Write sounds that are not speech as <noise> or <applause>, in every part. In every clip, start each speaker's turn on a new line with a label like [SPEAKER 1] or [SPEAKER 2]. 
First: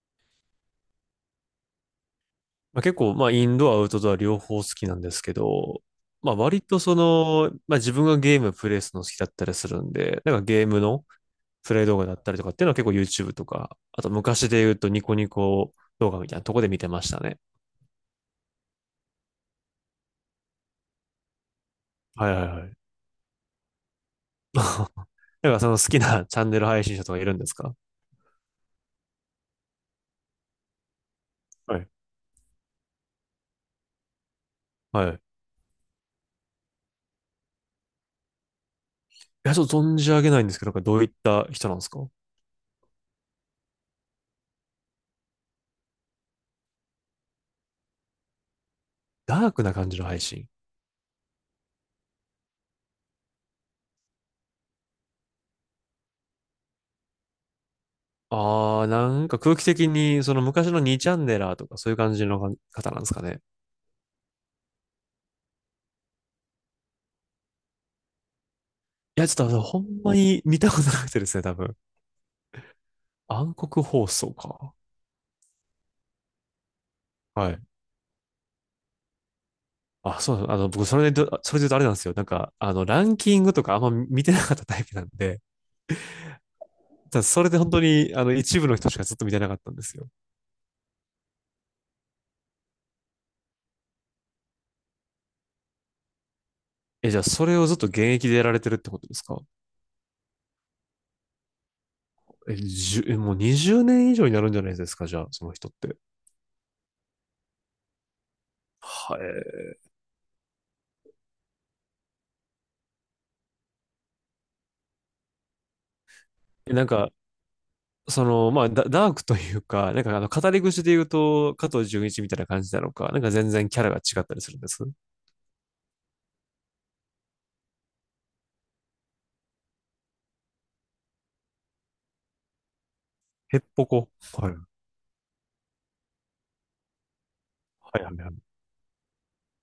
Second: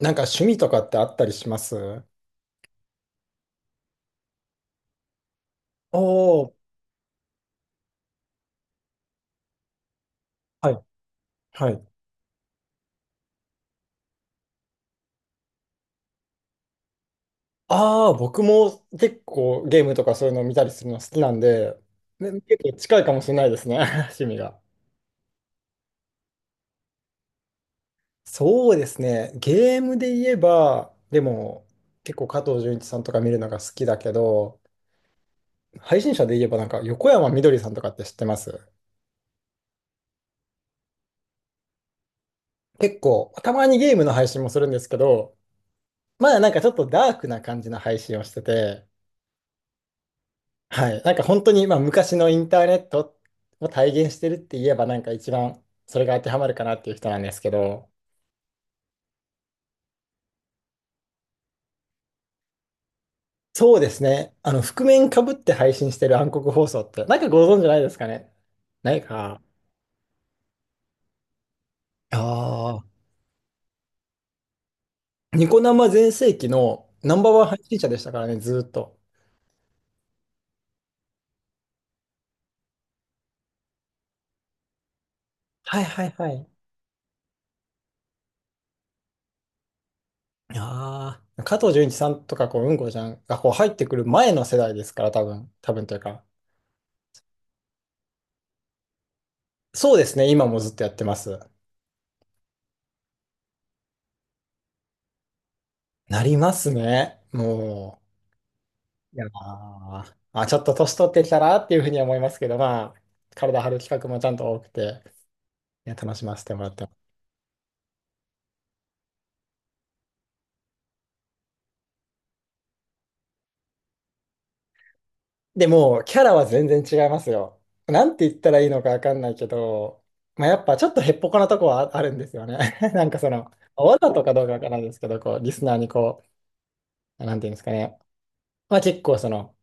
[SPEAKER 1] なんか趣味とかってあったりします？
[SPEAKER 2] まあ、結構、まあ、インドア、アウトドア両方好きなんですけど、
[SPEAKER 1] お
[SPEAKER 2] まあ、
[SPEAKER 1] ー、
[SPEAKER 2] 割とまあ、自分がゲームプレイするの好きだったりするんで、なんかゲー
[SPEAKER 1] は
[SPEAKER 2] ム
[SPEAKER 1] い。
[SPEAKER 2] の
[SPEAKER 1] は
[SPEAKER 2] プレ
[SPEAKER 1] い。
[SPEAKER 2] イ動画だったりとかっていうのは結構 YouTube とか、あと昔で言うとニコニコ動画みたいなとこで見てましたね。
[SPEAKER 1] ああ、僕も結構ゲームとかそういうのを見たりするの好きなんで、
[SPEAKER 2] はい
[SPEAKER 1] ね、
[SPEAKER 2] はい
[SPEAKER 1] 結
[SPEAKER 2] は
[SPEAKER 1] 構
[SPEAKER 2] い。
[SPEAKER 1] 近いかもしれないですね、<laughs> 趣味が。
[SPEAKER 2] <laughs> なんかその好きなチャンネル配信者とかいるんですか？
[SPEAKER 1] そうですね。ゲームで言えば、でも
[SPEAKER 2] はい。
[SPEAKER 1] 結構加藤純一さんとか見るのが好きだけど、
[SPEAKER 2] はい。い
[SPEAKER 1] 配信者で言えばなんか横山みどりさんとかって知ってます？
[SPEAKER 2] や、ちょっと存じ上げないんですけど、なんかどういった人なんですか？
[SPEAKER 1] 結構、たまにゲームの配信もするんですけど、まだなんかちょっとダークな感じの配信をしてて、
[SPEAKER 2] ダークな感じの配信。
[SPEAKER 1] はい。なんか本当に、昔のインターネットを体現してるって言えば、なんか一番それが当てはまるかなっていう人なんですけど、
[SPEAKER 2] なんか空気的に、その昔の2チャンネラーとかそういう感じの方なんですかね。
[SPEAKER 1] そうですね。あの、覆面かぶって配信してる暗黒放送って、なんかご存知ないですかね？ない
[SPEAKER 2] いや、ち
[SPEAKER 1] か。
[SPEAKER 2] ょっとほんまに見たことなくてですね、多分。
[SPEAKER 1] ああ、
[SPEAKER 2] 暗黒放送か。
[SPEAKER 1] ニコ生全盛期のナンバーワン
[SPEAKER 2] は
[SPEAKER 1] 配
[SPEAKER 2] い。
[SPEAKER 1] 信者でしたからね、ずーっと。
[SPEAKER 2] あ、そうなん僕、それで言うとあれなんですよ。なんか、ランキングとかあんま見てなかったタイプなんで、
[SPEAKER 1] はいはいはい。
[SPEAKER 2] ただそれで本当に、一部の人しかずっと見てなかったんですよ。
[SPEAKER 1] ああ、加藤純一さんとか、こう、うんこちゃんがこう入ってくる前の世代ですから、多分、多分というか。
[SPEAKER 2] え、じゃあ、それをずっと現役でやられてるってことですか？
[SPEAKER 1] そうですね。今もずっとやってます。
[SPEAKER 2] え、じゅ、えもう20年以上になるんじゃないですか、じゃあ、その人って。
[SPEAKER 1] なりますね。もう。い
[SPEAKER 2] は
[SPEAKER 1] や
[SPEAKER 2] い。
[SPEAKER 1] ーあ、ちょっと年取ってきたらっていうふうには思いますけど、まあ、体張る企画もちゃんと多くて、いや、楽しませてもらって
[SPEAKER 2] なん
[SPEAKER 1] ま
[SPEAKER 2] か、
[SPEAKER 1] す。
[SPEAKER 2] まあ、ダークというか、なんか、語り口で言うと、加藤純一みたいな感じなのか、なんか全然キャラが違ったりするんです。
[SPEAKER 1] でも、キャラは全然違いますよ。なんて言ったらいいのかわかんないけど、まあ、やっぱちょっとへっぽこなとこはあるんですよね。<laughs> なんかその、
[SPEAKER 2] へっぽ
[SPEAKER 1] わ
[SPEAKER 2] こ。
[SPEAKER 1] ざとかどう
[SPEAKER 2] は
[SPEAKER 1] か
[SPEAKER 2] い。
[SPEAKER 1] わからないですけど、こう、リスナーにこう、なんていうんですかね。
[SPEAKER 2] はいはいはい。
[SPEAKER 1] まあ結構その、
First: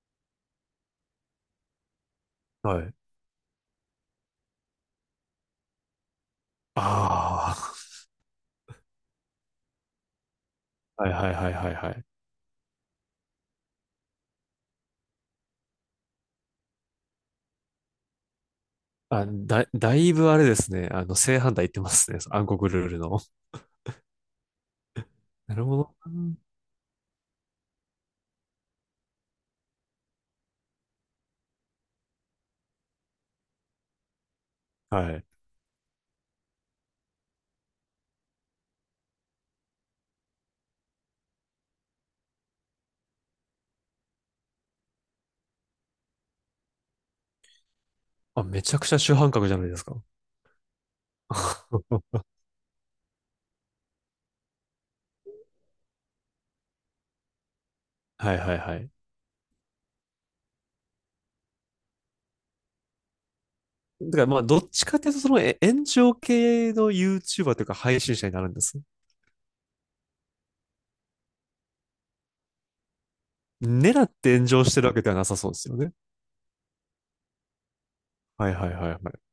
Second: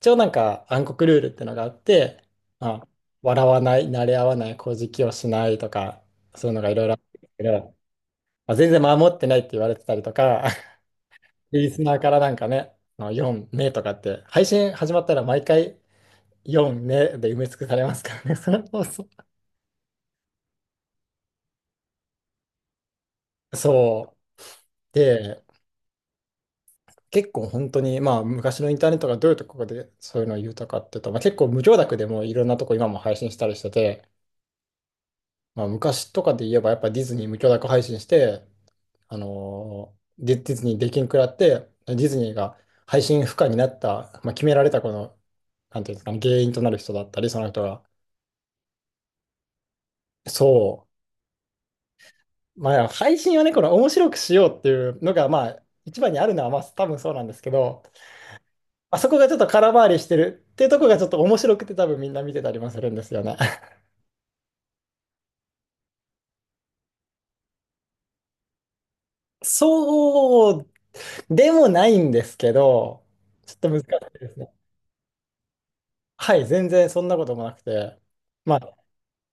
[SPEAKER 1] 一応なんか暗黒ルールってのがあって、ま
[SPEAKER 2] は
[SPEAKER 1] あ、
[SPEAKER 2] い。
[SPEAKER 1] 笑わない、慣れ合わない、乞食をしないとか、そういうのがいろいろあるんですけ
[SPEAKER 2] あ
[SPEAKER 1] ど、まあ全然守ってないって言われてたりとか、
[SPEAKER 2] あ。はいはいは
[SPEAKER 1] <laughs>
[SPEAKER 2] い
[SPEAKER 1] リ
[SPEAKER 2] はい
[SPEAKER 1] ス
[SPEAKER 2] は
[SPEAKER 1] ナー
[SPEAKER 2] い。
[SPEAKER 1] からなんかね、あの4名とかって、配信始まったら毎回4名で埋め尽くされますからね、<laughs> その放送。
[SPEAKER 2] あ、だいぶあれですね。正反対言ってますね。暗黒ルールの。
[SPEAKER 1] そう。
[SPEAKER 2] <laughs>
[SPEAKER 1] で、
[SPEAKER 2] なるほど
[SPEAKER 1] 結構本当に、まあ昔のインターネットがどういうところでそういうのを言うとかっていうと、まあ、結構無許諾でもいろんなとこ今も配信したりしてて、
[SPEAKER 2] な。はい。
[SPEAKER 1] まあ、昔とかで言えばやっぱディズニー無許諾配信して、ディズニーできんくらって、ディズニーが配信不可になった、まあ、決められたこの、なんていうんですかね、原因となる人だったり、その人が。
[SPEAKER 2] あ、めちゃくちゃ主犯格じゃないですか。
[SPEAKER 1] そ
[SPEAKER 2] <laughs>
[SPEAKER 1] う。まあ、配信はね、この面白くしようっていうのが、まあ、一番にあるのは、まあ、多分そうなんですけど、
[SPEAKER 2] はいはいはい。
[SPEAKER 1] あそこがちょっと空回りしてるっていうとこがちょっと面白くて多分みんな見てたりもするんですよね。
[SPEAKER 2] だからまあ、どっちかっていうと、その炎上系の YouTuber というか配信者になるんです？
[SPEAKER 1] <laughs> そうでもないんですけど、ちょっと難し
[SPEAKER 2] 狙っ
[SPEAKER 1] いで
[SPEAKER 2] て
[SPEAKER 1] す
[SPEAKER 2] 炎
[SPEAKER 1] ね。
[SPEAKER 2] 上してるわけではなさそうですよね。
[SPEAKER 1] はい、全然そんなこともなくて。
[SPEAKER 2] はい
[SPEAKER 1] ま
[SPEAKER 2] はい
[SPEAKER 1] あ
[SPEAKER 2] はいはい。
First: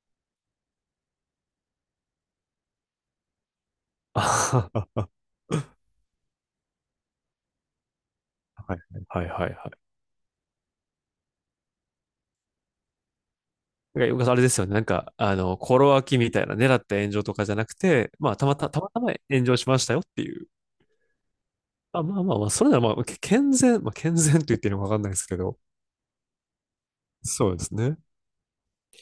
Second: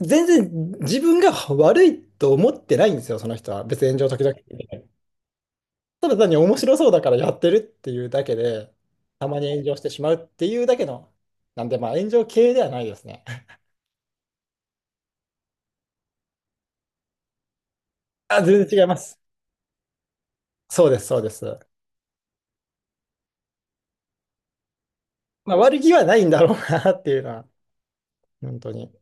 [SPEAKER 1] 全然自分が悪いと思ってないんですよ、その人は。別に炎上
[SPEAKER 2] あ
[SPEAKER 1] 時
[SPEAKER 2] は
[SPEAKER 1] 々。
[SPEAKER 2] は
[SPEAKER 1] ただ単に面白そうだからやってるっていうだけで、
[SPEAKER 2] はいは
[SPEAKER 1] た
[SPEAKER 2] い
[SPEAKER 1] ま
[SPEAKER 2] はいは
[SPEAKER 1] に
[SPEAKER 2] い。
[SPEAKER 1] 炎上してしまうっていうだけの、なんでまあ炎上系ではないですね。<laughs>
[SPEAKER 2] なんかあれですよね。なんか、心脇みたいな狙った炎上とかじゃなくて、まあ、
[SPEAKER 1] あ、
[SPEAKER 2] たま
[SPEAKER 1] 全
[SPEAKER 2] た、
[SPEAKER 1] 然
[SPEAKER 2] た
[SPEAKER 1] 違い
[SPEAKER 2] ま
[SPEAKER 1] ま
[SPEAKER 2] たま
[SPEAKER 1] す。
[SPEAKER 2] 炎上しましたよっていう。
[SPEAKER 1] そうです、そうです。
[SPEAKER 2] あ、まあまあまあ、それならまあ、健全、まあ、健全と言っていいのかわかんないですけ
[SPEAKER 1] まあ
[SPEAKER 2] ど。
[SPEAKER 1] 悪気はないんだろうなっていうのは、
[SPEAKER 2] そうですね。
[SPEAKER 1] 本当に。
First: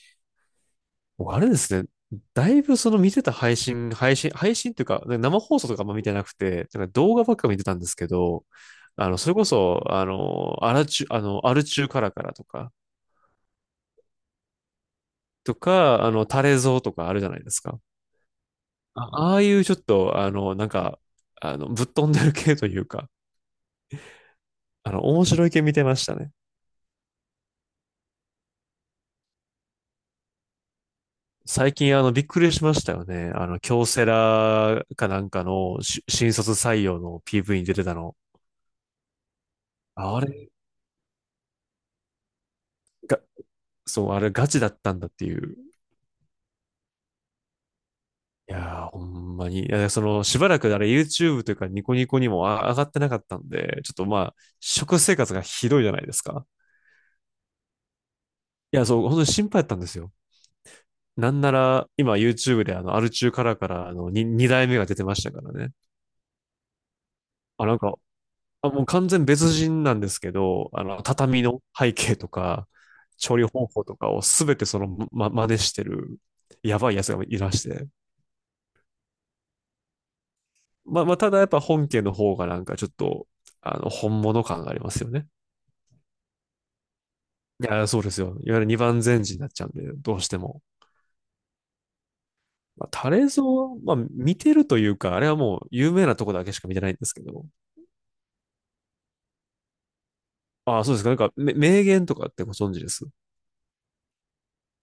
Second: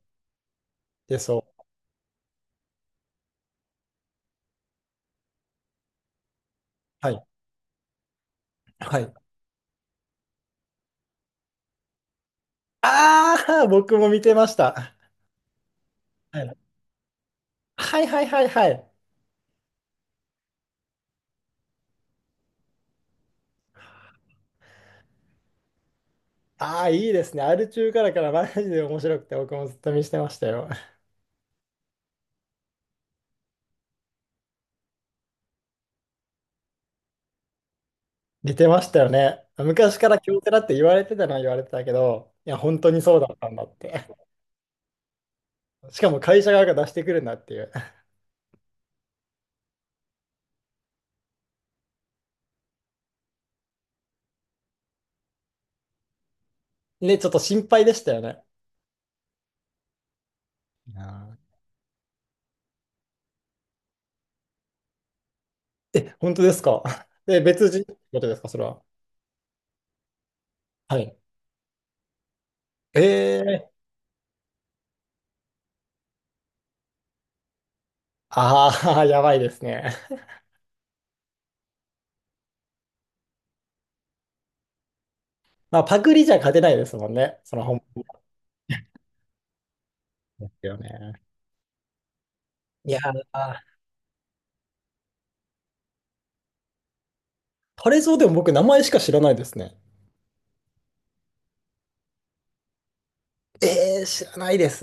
[SPEAKER 1] で、
[SPEAKER 2] もう
[SPEAKER 1] そ
[SPEAKER 2] あれで
[SPEAKER 1] う。
[SPEAKER 2] すね。だいぶその見てた配信というか、生放送とかあんま見てなくて、なんか
[SPEAKER 1] は
[SPEAKER 2] 動
[SPEAKER 1] い。
[SPEAKER 2] 画ばっか見てたんですけど、
[SPEAKER 1] はい。
[SPEAKER 2] それこそ、あの、アラチュ、あの、アルチューカラカラとか、
[SPEAKER 1] ああ、僕も見てました。
[SPEAKER 2] とか、あの、
[SPEAKER 1] は
[SPEAKER 2] タ
[SPEAKER 1] い
[SPEAKER 2] レゾウとかあるじゃないですか。
[SPEAKER 1] はいはいはいはい。
[SPEAKER 2] あ、ああいうちょっと、なんか、ぶっ飛んでる系というか、面白い系見てましたね。
[SPEAKER 1] ああ、いいですね。アル中からからマジで面白くて、僕もずっと見してましたよ。
[SPEAKER 2] 最近、びっくりしましたよね。京セラかなんかの新卒採用の PV に出てたの。
[SPEAKER 1] 似てましたよね。昔から
[SPEAKER 2] あ
[SPEAKER 1] 京
[SPEAKER 2] れ
[SPEAKER 1] セラって言われてたのは言われてたけど、いや、本当にそう
[SPEAKER 2] が、
[SPEAKER 1] だったんだっ
[SPEAKER 2] そ
[SPEAKER 1] て。
[SPEAKER 2] う、あれガチだったんだっていう。
[SPEAKER 1] <laughs> しかも会社側が出してくるんだっていう。
[SPEAKER 2] いやー、ほんまに。いや、しばらくあれ YouTube というかニコニコにも上がってなかったんで、ちょっとまあ、食生活がひどいじゃないですか。
[SPEAKER 1] ね、ちょっと心配でしたよね。
[SPEAKER 2] いや、そう、本当に心配だったんですよ。
[SPEAKER 1] いや
[SPEAKER 2] なんな
[SPEAKER 1] ー
[SPEAKER 2] ら、今 YouTube でアル中からから、二代目が出てましたからね。
[SPEAKER 1] え、本当ですか？ <laughs> で、
[SPEAKER 2] あ、
[SPEAKER 1] 別人ってことですか、それは。
[SPEAKER 2] もう完全別人なんですけど、
[SPEAKER 1] はい。
[SPEAKER 2] 畳の背景とか、調理方
[SPEAKER 1] ええ、
[SPEAKER 2] 法とかをすべて真似してる、やばいやつがいらして。
[SPEAKER 1] ああー、<laughs> やばいですね。<laughs>
[SPEAKER 2] まあ、まあ、ただやっぱ本家の方がなんかちょっと、本物感がありますよね。
[SPEAKER 1] まあ、パクリじゃ勝てないですもんね。その
[SPEAKER 2] い
[SPEAKER 1] 本
[SPEAKER 2] や、そうですよ。いわゆる二番煎じになっちゃうんで、どうして
[SPEAKER 1] 物で
[SPEAKER 2] も。
[SPEAKER 1] すよね。
[SPEAKER 2] まあ、
[SPEAKER 1] いや
[SPEAKER 2] タレゾ
[SPEAKER 1] ー、
[SPEAKER 2] は、まあ、見てるというか、あれはもう有名なとこだけしか見てないんですけど、
[SPEAKER 1] これぞでも僕、名前しか知らないですね。
[SPEAKER 2] ああ、そうですか。なんか、名言とかってご存知です？
[SPEAKER 1] ええ、知らないです。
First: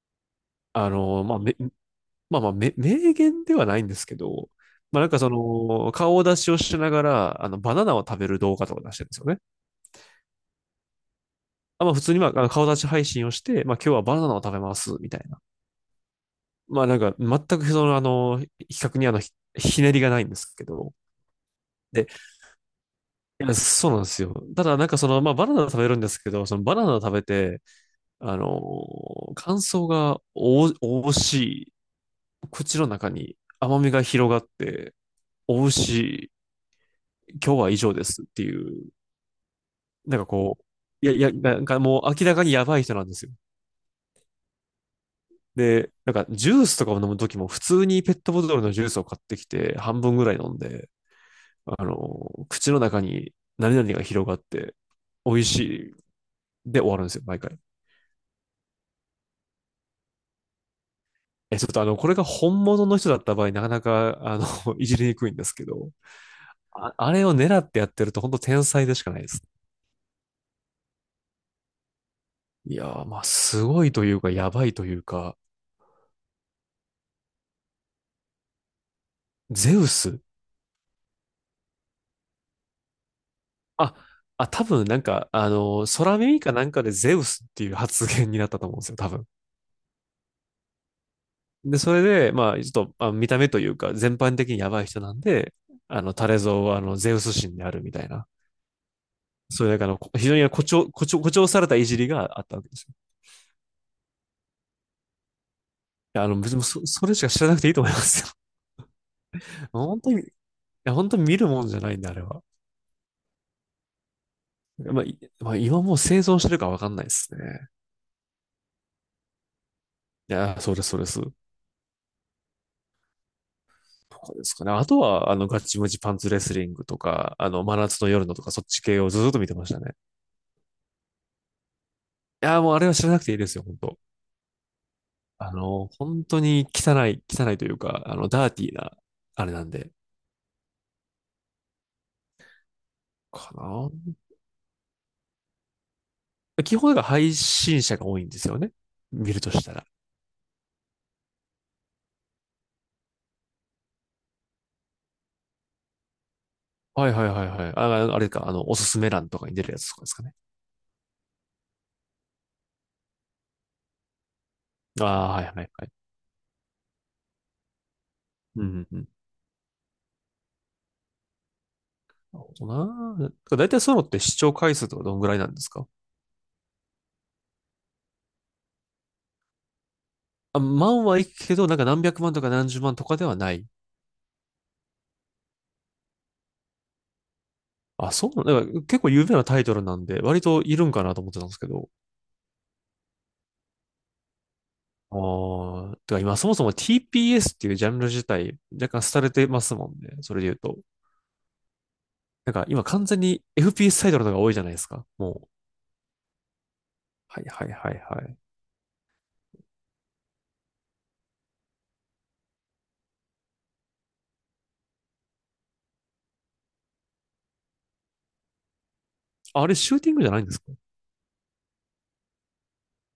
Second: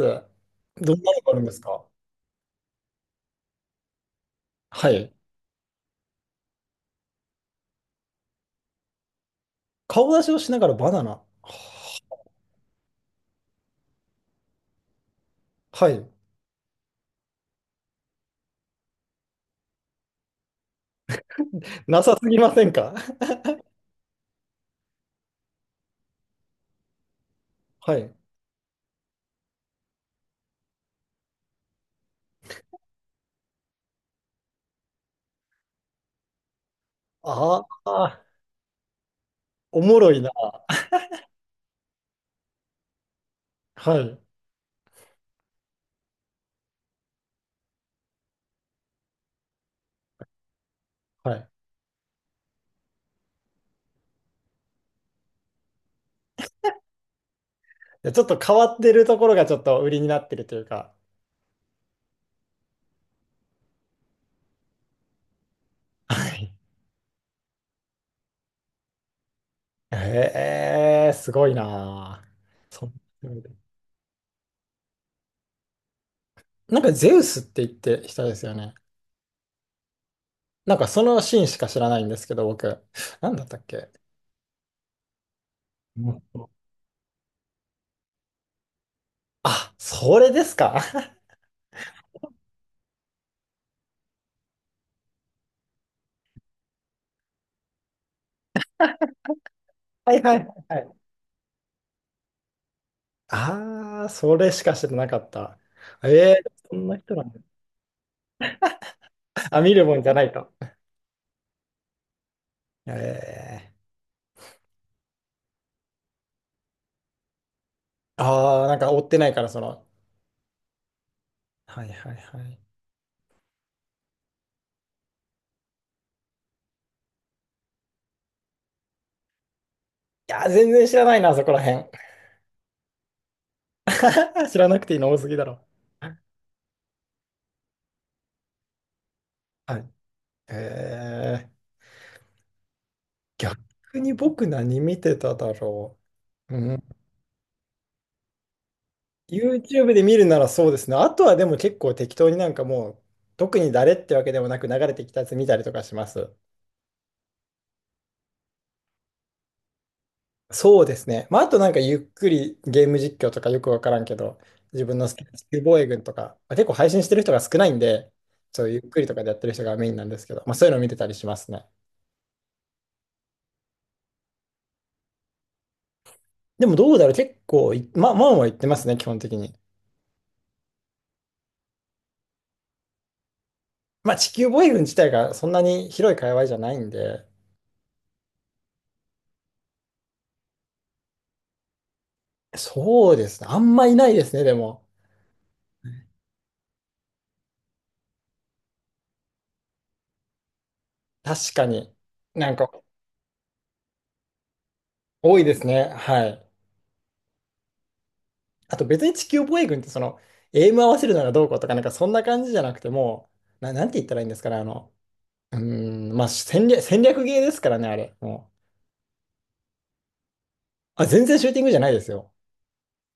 [SPEAKER 1] どんなのがあ
[SPEAKER 2] まあ、
[SPEAKER 1] るんですか？
[SPEAKER 2] まあまあ、名言ではないんですけど、
[SPEAKER 1] は
[SPEAKER 2] まあなん
[SPEAKER 1] い。
[SPEAKER 2] か顔出しをしながら、バナナを食べる動画とか出してるんですよね。
[SPEAKER 1] 顔出しをしながらバナナ。は、
[SPEAKER 2] あ、まあ普通に、まあ、あの顔出し配信をして、まあ今日はバナナを食べます、みたいな。
[SPEAKER 1] はい。
[SPEAKER 2] まあなんか、全く比較にひねりがないんですけど。
[SPEAKER 1] な
[SPEAKER 2] で、
[SPEAKER 1] さすぎませんか？
[SPEAKER 2] いやそうなんですよ。ただなんかまあバナナを食べるんですけど、そのバナナを食べて、
[SPEAKER 1] <laughs> はい。
[SPEAKER 2] あの、感想がおしい、口の中に甘みが広がって、美味しい、今日
[SPEAKER 1] あ
[SPEAKER 2] は以上で
[SPEAKER 1] あ、
[SPEAKER 2] すっていう、
[SPEAKER 1] おもろ
[SPEAKER 2] なん
[SPEAKER 1] い
[SPEAKER 2] か
[SPEAKER 1] な。
[SPEAKER 2] こう、いや、いや、なんかもう明らかにやばい人なんですよ。
[SPEAKER 1] はい。
[SPEAKER 2] で、なんかジュースとかを飲むときも普通にペットボトルのジュースを買ってきて半分ぐらい飲んで、
[SPEAKER 1] はい。
[SPEAKER 2] 口の中に何々が広がって美味しいで終わるんですよ、毎回。
[SPEAKER 1] でちょっと変わってるところがちょっと売りになってるというか。
[SPEAKER 2] え、ちょっとこれが本物の人だった場合、なかなか、<laughs> いじりにくいんですけど、
[SPEAKER 1] はい。
[SPEAKER 2] あ、あれを狙ってやってると本当天才でしかないです。
[SPEAKER 1] へえ、すごいな。
[SPEAKER 2] い
[SPEAKER 1] そ
[SPEAKER 2] や
[SPEAKER 1] ん、
[SPEAKER 2] ー、まあ、すごいというか、やばいというか、
[SPEAKER 1] なんかゼウスって言って人ですよね。
[SPEAKER 2] ゼウス。
[SPEAKER 1] なんかそのシーンしか知らないんですけど、僕。なんだったっけ。
[SPEAKER 2] あ、あ、多分なんか、あの
[SPEAKER 1] う
[SPEAKER 2] 空耳
[SPEAKER 1] ん。
[SPEAKER 2] かなんかでゼウスっていう発言になったと思うんですよ、多分。
[SPEAKER 1] あ、それですか？ <laughs>
[SPEAKER 2] で、それで、まあ、ちょっと、あ、見た目というか、全般的にやばい人なんで、タレゾウは、ゼウス神であるみたいな。そういう、なんか
[SPEAKER 1] はい
[SPEAKER 2] 非
[SPEAKER 1] は
[SPEAKER 2] 常に
[SPEAKER 1] いは
[SPEAKER 2] 誇
[SPEAKER 1] いは
[SPEAKER 2] 張、
[SPEAKER 1] い。
[SPEAKER 2] 誇張、誇張されたいじりがあったわけですよ。
[SPEAKER 1] ああ、それしか知らなかった。え
[SPEAKER 2] いや、
[SPEAKER 1] え、
[SPEAKER 2] 別に
[SPEAKER 1] そんな
[SPEAKER 2] それ
[SPEAKER 1] 人
[SPEAKER 2] し
[SPEAKER 1] な
[SPEAKER 2] か
[SPEAKER 1] んだ。
[SPEAKER 2] 知らなくていいと思いますよ。
[SPEAKER 1] あ、
[SPEAKER 2] <laughs>
[SPEAKER 1] 見るも
[SPEAKER 2] 本
[SPEAKER 1] んじ
[SPEAKER 2] 当
[SPEAKER 1] ゃな
[SPEAKER 2] に、い
[SPEAKER 1] いと。
[SPEAKER 2] や、本当に見るもんじゃないんで、あれは。
[SPEAKER 1] ええ。
[SPEAKER 2] まあ、今もう生存してるかわかんないですね。
[SPEAKER 1] ああ、なんか追ってないから、その。
[SPEAKER 2] いや、そうです、そうです。
[SPEAKER 1] はいはいはい。い
[SPEAKER 2] とかですかね。あとは、ガチムチパンツレスリングとか、真夏の夜のとか、そっち系をずっと見てましたね。
[SPEAKER 1] やー、全然知らないな、そこら辺。
[SPEAKER 2] いやー、もうあれは知らなくていいですよ、本当。
[SPEAKER 1] <laughs> 知らなくていいの多すぎだろ。
[SPEAKER 2] 本当に汚い、汚いというか、ダーティーな、あれなん
[SPEAKER 1] はい。
[SPEAKER 2] で、
[SPEAKER 1] えー、
[SPEAKER 2] か
[SPEAKER 1] 逆
[SPEAKER 2] な。
[SPEAKER 1] に僕何見てただろう。う
[SPEAKER 2] 基
[SPEAKER 1] ん。
[SPEAKER 2] 本が配信者が多いんですよね。見るとしたら。
[SPEAKER 1] YouTube で見るならそうですね。あとはでも結構適当になんかもう、特に誰ってわけでもなく流れてきたやつ見たりとかします。
[SPEAKER 2] はいはいはいはい。あ、あれか、おすすめ欄とかに出るやつとかですかね。
[SPEAKER 1] そうですね。まあ、あとなんかゆっくりゲーム実況とかよくわからんけど、自分
[SPEAKER 2] あ
[SPEAKER 1] の好き
[SPEAKER 2] あ、
[SPEAKER 1] な
[SPEAKER 2] は
[SPEAKER 1] 地
[SPEAKER 2] いは
[SPEAKER 1] 球
[SPEAKER 2] い
[SPEAKER 1] 防衛
[SPEAKER 2] はい。
[SPEAKER 1] 軍とか、まあ、結構配信してる人が少ないんで、そ
[SPEAKER 2] うんう
[SPEAKER 1] うゆっ
[SPEAKER 2] ん。う
[SPEAKER 1] くり
[SPEAKER 2] ん。
[SPEAKER 1] とかでやってる人がメインなんですけど、まあ、そういうのを見てたりしますね。
[SPEAKER 2] なるほどな。だいたいそういうのって視聴回数とかどんぐらいなんですか？
[SPEAKER 1] でもどうだろう、結構い、まあ、まあまあ言ってますね、基本的に。
[SPEAKER 2] あ、万はいくけど、なんか何百万とか何十万とかではない。
[SPEAKER 1] まあ、地球防衛軍自体がそんなに広い界隈じゃないんで、
[SPEAKER 2] あ、そうなんだ。から結構有名なタイトルなんで、割といるんかなと思ってたんですけど。
[SPEAKER 1] そうですね。あんまいないですね、でも。
[SPEAKER 2] ああ、てか今そもそも TPS っていうジャンル自体若干廃れてますもんね。それで言うと。
[SPEAKER 1] 確かに。な
[SPEAKER 2] なん
[SPEAKER 1] ん
[SPEAKER 2] か
[SPEAKER 1] か、
[SPEAKER 2] 今完全に FPS タイトルの方が多いじゃないですか。
[SPEAKER 1] 多
[SPEAKER 2] も
[SPEAKER 1] い
[SPEAKER 2] う。
[SPEAKER 1] ですね。はい。
[SPEAKER 2] はいはいはいはい。
[SPEAKER 1] あと別に地球防衛軍ってその、エイム合わせるならどうこうとか、なんかそんな感じじゃなくてもう、な、なんて言ったらいいんですかね、あの、うーん、まあ戦略、戦略ゲーですからね、あれ。も
[SPEAKER 2] あれシューティングじゃないんですか？
[SPEAKER 1] う。あ、全然シューティングじゃないですよ。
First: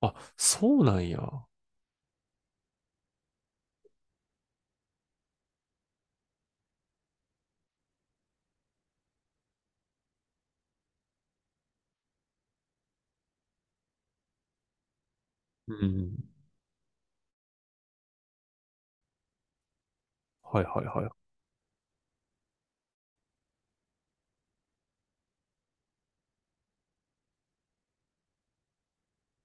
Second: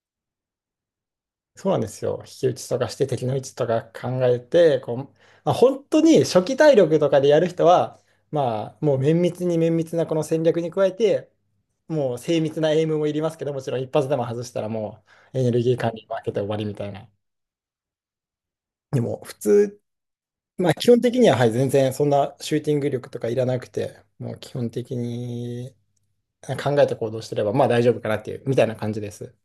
[SPEAKER 2] あ、そうなんや。
[SPEAKER 1] そうなんですよ。引き打ちとかして敵の位置とか考えて、こう、まあ、本当に初期体力とかでやる人は、まあもう綿密なこの戦略に加えて、もう精密なエイムもいりますけど、もちろん一発でも外したらもうエネルギ
[SPEAKER 2] う
[SPEAKER 1] ー管理
[SPEAKER 2] ん。
[SPEAKER 1] 負けて終わりみたいな。でも普通
[SPEAKER 2] はい
[SPEAKER 1] まあ、
[SPEAKER 2] は
[SPEAKER 1] 基
[SPEAKER 2] い
[SPEAKER 1] 本
[SPEAKER 2] は
[SPEAKER 1] 的
[SPEAKER 2] い。
[SPEAKER 1] には、はい、全然そんなシューティング力とかいらなくて、もう基本的に考えて行動してれば、まあ大丈夫かなっていう、みたいな感じです。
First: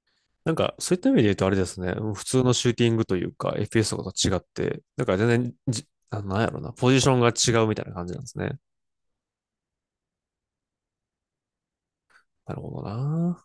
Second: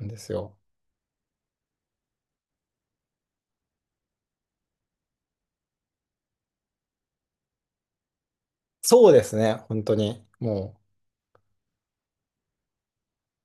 [SPEAKER 1] なんです
[SPEAKER 2] なん
[SPEAKER 1] よ。
[SPEAKER 2] かそういった意味で言うとあれですね。普通のシューティングというか FPS とかと違って、なんか全然なんやろな。ポジションが違うみたいな感じなんですね。
[SPEAKER 1] そうですね、本当に。もう、
[SPEAKER 2] なるほどな。